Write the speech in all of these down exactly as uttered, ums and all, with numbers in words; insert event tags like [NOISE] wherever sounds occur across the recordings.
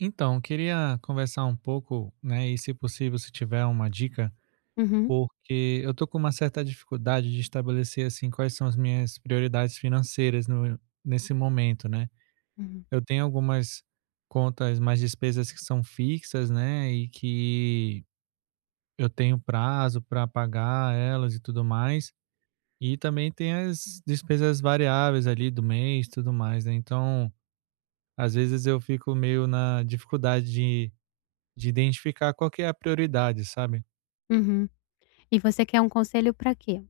Então, queria conversar um pouco, né, e se possível, se tiver uma dica, Uhum, porque eu tô com uma certa dificuldade de estabelecer, assim, quais são as minhas prioridades financeiras no, nesse momento, né? uhum, Eu tenho algumas contas, mais despesas que são fixas, né, e que eu tenho prazo para pagar elas e tudo mais, e também tem as despesas variáveis ali do mês e tudo mais, né? Então, às vezes eu fico meio na dificuldade de de identificar qual que é a prioridade, sabe. uhum. E você quer um conselho para quê?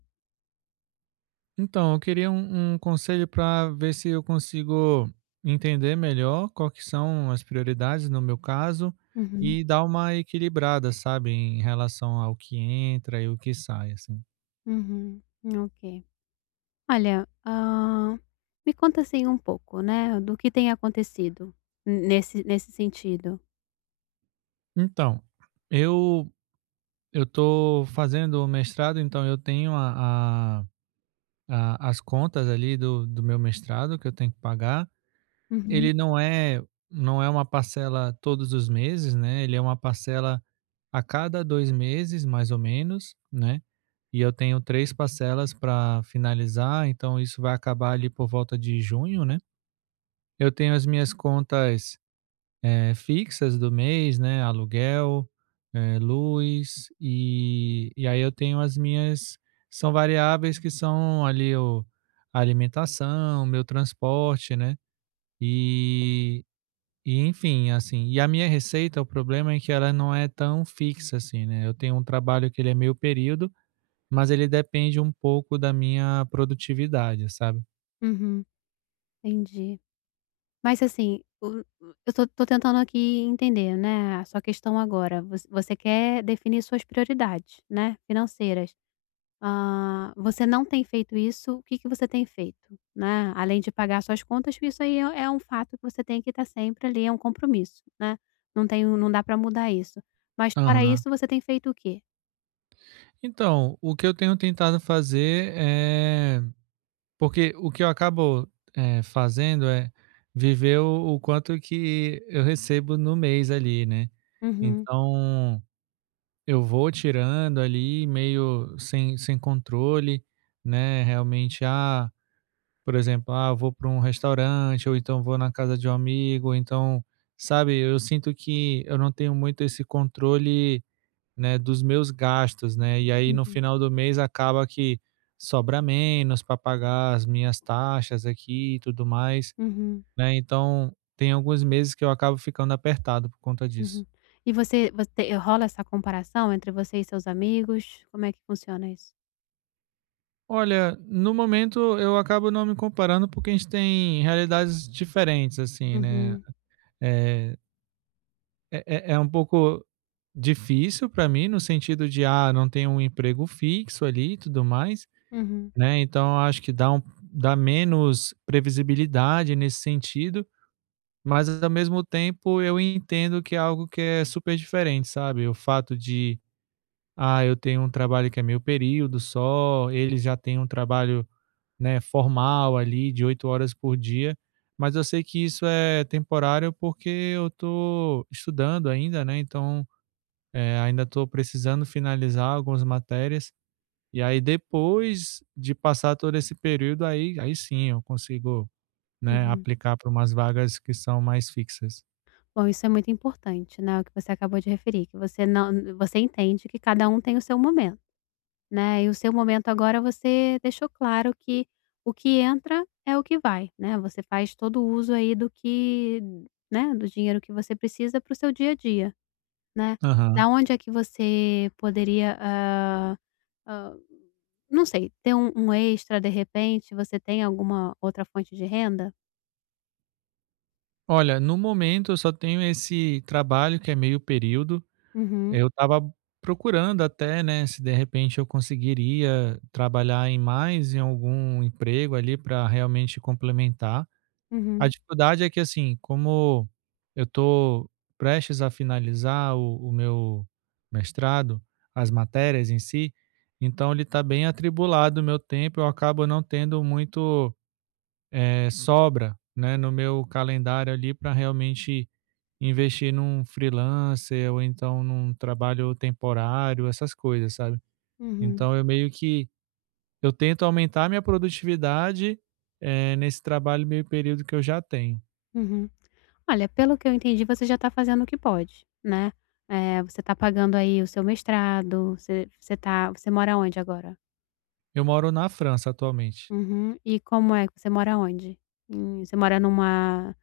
Então, eu queria um um conselho para ver se eu consigo entender melhor qual que são as prioridades no meu caso, Uhum, e dar uma equilibrada, sabe, em relação ao que entra e o que sai, assim. uhum, ok. Olha, hã, me conta, assim, um pouco, né, do que tem acontecido n nesse nesse sentido. Então, eu eu tô fazendo o mestrado, então eu tenho a a a as contas ali do do meu mestrado que eu tenho que pagar. Uhum, Ele não é Não é uma parcela todos os meses, né, ele é uma parcela a cada dois meses, mais ou menos, né, e eu tenho três parcelas para finalizar, então isso vai acabar ali por volta de junho, né. Eu tenho as minhas contas, eh, fixas do mês, né, aluguel, eh, luz, e e aí eu tenho as minhas, são variáveis que são ali o a alimentação, meu transporte, né, e e enfim, assim, e a minha receita, o problema é que ela não é tão fixa assim, né. Eu tenho um trabalho que ele é meio período, mas ele depende um pouco da minha produtividade, sabe. uhum, entendi. Mas, assim, o o- eu tô tô tentando aqui entender, né, a sua questão agora. Voc você quer definir suas prioridades, né, financeiras. Ah, você não tem feito isso, o que que você tem feito, né? Além de pagar suas contas, isso aí é é um fato que você tem que estar sempre ali, é um compromisso, né? Não tem o Não dá para mudar isso. Mas fora Aham. isso, você tem feito o quê? Então, o que eu tenho tentado fazer é, porque o que eu acabo, eh, fazendo é viver o o quanto que eu recebo no mês ali, né. Uhum, Então, eu vou tirando ali meio sem sem controle, né, realmente. Ah, por exemplo, ah, eu vou para um restaurante, ou então vou na casa de um amigo, ou então, sabe, eu sinto que eu não tenho muito esse controle, né, dos meus gastos, né? E aí no uhum, final do mês acaba que sobra menos para pagar as minhas taxas aqui e tudo mais, uhum, né? Então, tem alguns meses que eu acabo ficando apertado por conta disso. uhum. E você você rola essa comparação entre você e seus amigos? Como é que funciona isso? Olha, no momento eu acabo não me comparando porque a gente tem realidades diferentes, assim, né? Uhum, eh, É é é um pouco difícil para mim, no sentido de, ah, não tenho um emprego fixo ali e tudo mais, uhum, né, então eu acho que dá um dá menos previsibilidade nesse sentido, mas ao mesmo tempo eu entendo que é algo que é super diferente, sabe, o fato de, ah, eu tenho um trabalho que é meio período só, ele já tem um trabalho, né, formal ali de oito horas por dia, mas eu sei que isso é temporário, porque eu tô estudando ainda, né, então eh, ainda estou precisando finalizar algumas matérias, e aí depois de passar todo esse período, aí aí sim eu consigo, né, uhum. aplicar para umas vagas que são mais fixas. Bom, isso é muito importante, né, o que você acabou de referir, que você não você entende que cada um tem o seu momento. Né, e o seu momento agora você deixou claro que o que entra é o que vai, né, você faz todo o uso aí do que, né, do dinheiro que você precisa para o seu dia a dia, né. Aham. Da onde é que você poderia, hã hã, não sei, ter um um extra de repente, você tem alguma outra fonte de renda? Olha, no momento eu só tenho esse trabalho que é meio período. Uhum, Eu estava procurando até, né, se de repente eu conseguiria trabalhar em mais em algum emprego ali para realmente complementar. A uhum, dificuldade é que, assim, como eu estou prestes a finalizar o o meu mestrado, as matérias em si, então ele está bem atribulado o meu tempo, eu acabo não tendo muito, eh, sobra, né, no meu calendário ali para realmente investir num freelancer ou então num trabalho temporário, essas coisas, sabe. uhum, Então eu meio que eu tento aumentar minha produtividade, eh, nesse trabalho meio período que eu já tenho. uhum. Olha, pelo que eu entendi você já está fazendo o que pode, né. Eh, você está pagando aí o seu mestrado, você você está você mora onde agora? Eu moro na França atualmente. Uhum. E como é? Você mora onde? Em você mora numa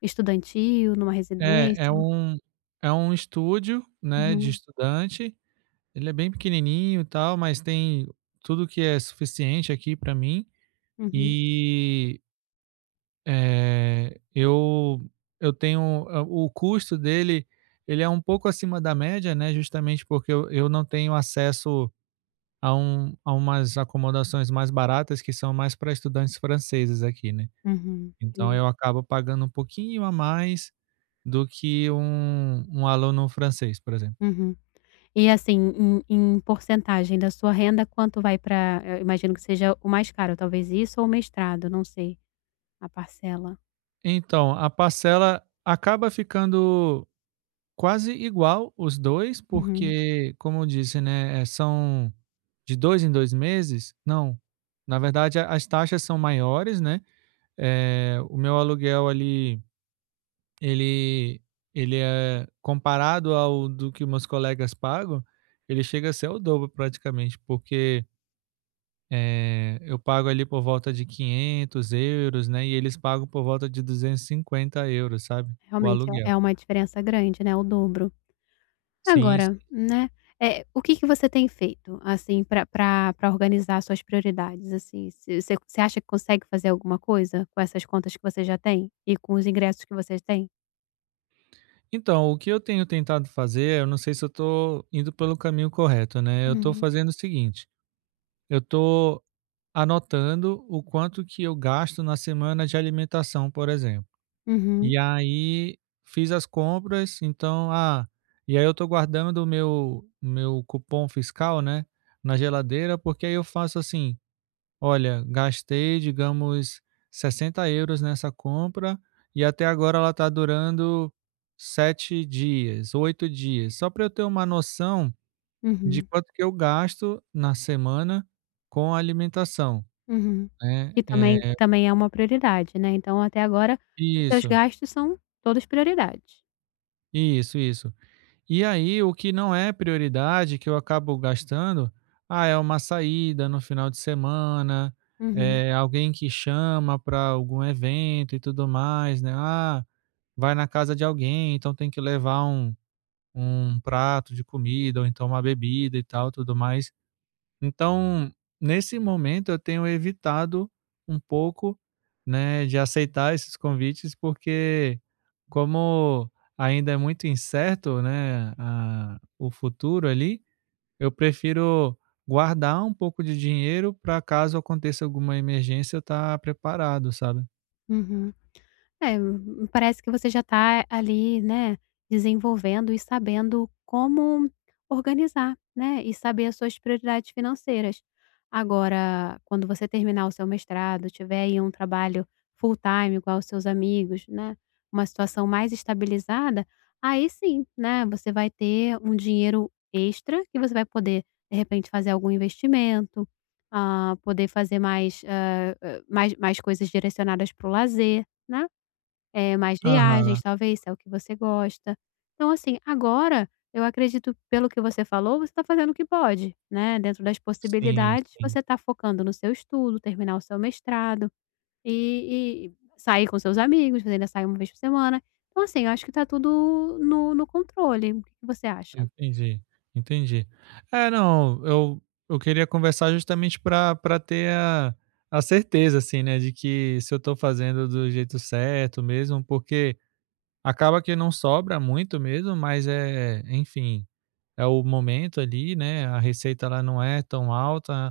estudantil, numa É, é residência? um é um estúdio, né, de Uhum, estudante, ele é bem pequenininho e tal, mas tem tudo que é suficiente aqui para mim, uhum, e, eh, eu eu tenho, hã, o custo dele, ele é um pouco acima da média, né, justamente porque eu eu não tenho acesso a um a umas acomodações mais baratas que são mais para estudantes franceses aqui, né. uhum, Então entendi. eu acabo pagando um pouquinho a mais, do que um, um aluno francês, por exemplo. Uhum. E assim, em em porcentagem da sua renda, quanto vai para? Eu imagino que seja o mais caro, talvez isso ou o mestrado, não sei, a parcela. Então, a parcela acaba ficando quase igual os dois, Uhum. porque, como eu disse, né, eh, são de dois em dois meses? Não. Na verdade, a- as taxas são maiores, né? Eh, o meu aluguel ali, ele, ele é comparado ao do que meus colegas pagam, ele chega a ser o dobro praticamente, porque Eh, eu pago ali por volta de quinhentos euros, né, e eles pagam por volta de duzentos e cinquenta euros, sabe, o Realmente é aluguel. é uma diferença grande, né, o dobro. Sim, Agora, sim. né, eh, o que que você tem feito, assim, pra pra pra organizar suas prioridades, assim? Você você você acha que consegue fazer alguma coisa com essas contas que você já tem e com os ingressos que você tem? Então, o que eu tenho tentado fazer, eu não sei se eu estou indo pelo caminho correto, né, eu estou Uhum. fazendo o seguinte, eu estou anotando o quanto que eu gasto na semana de alimentação, por exemplo. Uhum, E aí, fiz as compras, então, ah, e aí eu estou guardando o meu meu cupom fiscal, né, na geladeira, porque aí eu faço assim: olha, gastei, digamos, sessenta euros nessa compra e até agora ela está durando sete dias, oito dias. Só para eu ter uma noção de uhum, quanto que eu gasto na semana com alimentação, uhum. né. Que também Eh que também é uma prioridade, né, então até agora os seus Isso, gastos são todos prioridades. isso, isso. E aí o que não é prioridade, que eu acabo gastando, ah, é uma saída no final de semana, Uhum, é alguém que chama para algum evento e tudo mais, né. Ah, vai na casa de alguém, então tem que levar um um prato de comida ou então uma bebida e tal, tudo mais. Então, nesse momento eu tenho evitado um pouco, né, de aceitar esses convites, porque como ainda é muito incerto, né, a o futuro ali, eu prefiro guardar um pouco de dinheiro para caso aconteça alguma emergência eu tá preparado, sabe? uhum. É, hum, parece que você já está ali, né, desenvolvendo e sabendo como organizar, né, e saber as suas prioridades financeiras. Agora, quando você terminar o seu mestrado, tiver aí um trabalho full time igual os seus amigos, né, uma situação mais estabilizada, aí sim, né, você vai ter um dinheiro extra que você vai poder, de repente, fazer algum investimento, ah, poder fazer mais, ah, ah, mais, mais coisas direcionadas para o lazer, né? Eh, mais Aham. viagens, talvez, se é o que você gosta. Então, assim, agora eu acredito, pelo que você falou, você está fazendo o que pode, né, dentro das Sim, possibilidades, sim. você está focando no seu estudo, terminar o seu mestrado e e sair com seus amigos, você ainda sai uma vez por semana. Então, assim, eu acho que está tudo no no controle. O que que você acha? Entendi, entendi. É, não, eu eu queria conversar justamente para para ter a a certeza, assim, né, de que se eu estou fazendo do jeito certo mesmo, porque acaba que não sobra muito mesmo, mas, é, enfim, é o momento ali, né, a receita ela não é tão alta,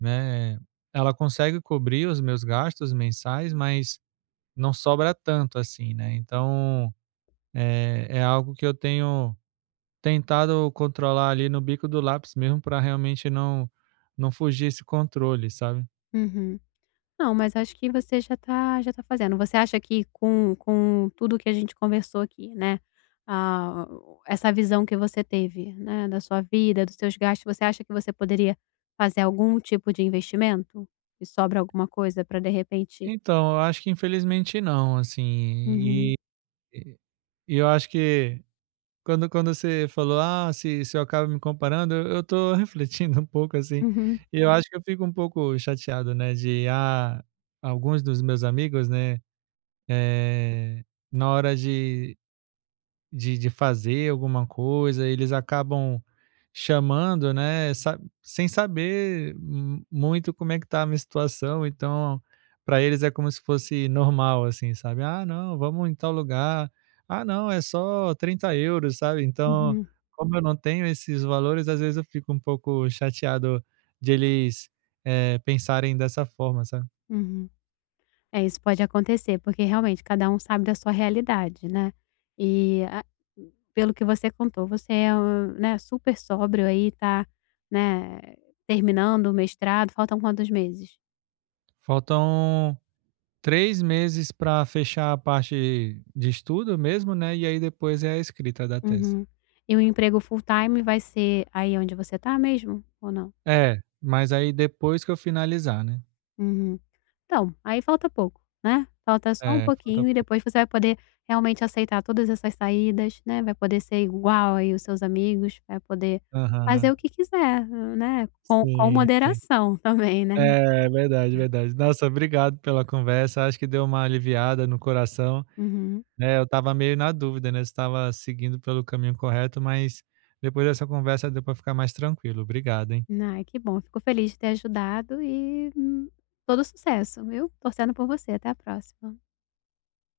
né, ela consegue cobrir os meus gastos mensais, mas não sobra tanto assim, né, então, é é algo que eu tenho tentado controlar ali no bico do lápis mesmo para realmente não não fugir esse controle, sabe. Uhum. Não, mas acho que você já tá já tá fazendo. Você acha que com com tudo que a gente conversou aqui, né, ah, essa visão que você teve, né, da sua vida, dos seus gastos, você acha que você poderia fazer algum tipo de investimento? E sobra alguma coisa para de repente? Então, eu acho que infelizmente não, assim, Uhum. e e eu acho que quando quando você falou: "Ah, se se eu acabo me comparando", eu eu tô [LAUGHS] refletindo um pouco, assim, Uhum, e eu acho que eu fico um pouco chateado, né, de, ah, alguns dos meus amigos, né, eh, na hora de De de fazer alguma coisa, eles acabam chamando, né, sa sem saber mu muito como é que tá a minha situação, então, para eles é como se fosse normal, assim, sabe: "Ah, não, vamos em tal lugar. Ah, não, é só trinta euros", sabe. Então, uhum, como eu não tenho esses valores, às vezes eu fico um pouco chateado de eles, eh, pensarem dessa forma, sabe. uhum. É, isso pode acontecer, porque realmente cada um sabe da sua realidade, né. E a, pelo que você contou, você é um, né, super sóbrio aí, tá, né, terminando o mestrado, faltam quantos meses? Faltam três meses para fechar a parte de estudo mesmo, né, e aí depois é a escrita da tese. Uhum. E o emprego full-time vai ser aí onde você tá mesmo, ou não? É, mas aí depois que eu finalizar, né. Uhum. Então, aí falta pouco, né, falta só um É, falta pouquinho e pouco. depois você vai poder realmente aceitar todas essas saídas, né, vai poder ser igual aí os seus amigos, vai poder fazer Aham. o que quiser, né, com com Sim, sim. moderação [LAUGHS] também, né. É, verdade, verdade. Nossa, obrigado pela conversa, acho que deu uma aliviada no coração, Uhum. né, eu estava meio na dúvida, né, se estava seguindo pelo caminho correto, mas depois dessa conversa deu para ficar mais tranquilo. Obrigado, hein. Ai, que bom, fico feliz de ter ajudado e, hum, todo sucesso, viu. Torcendo por você, até a próxima.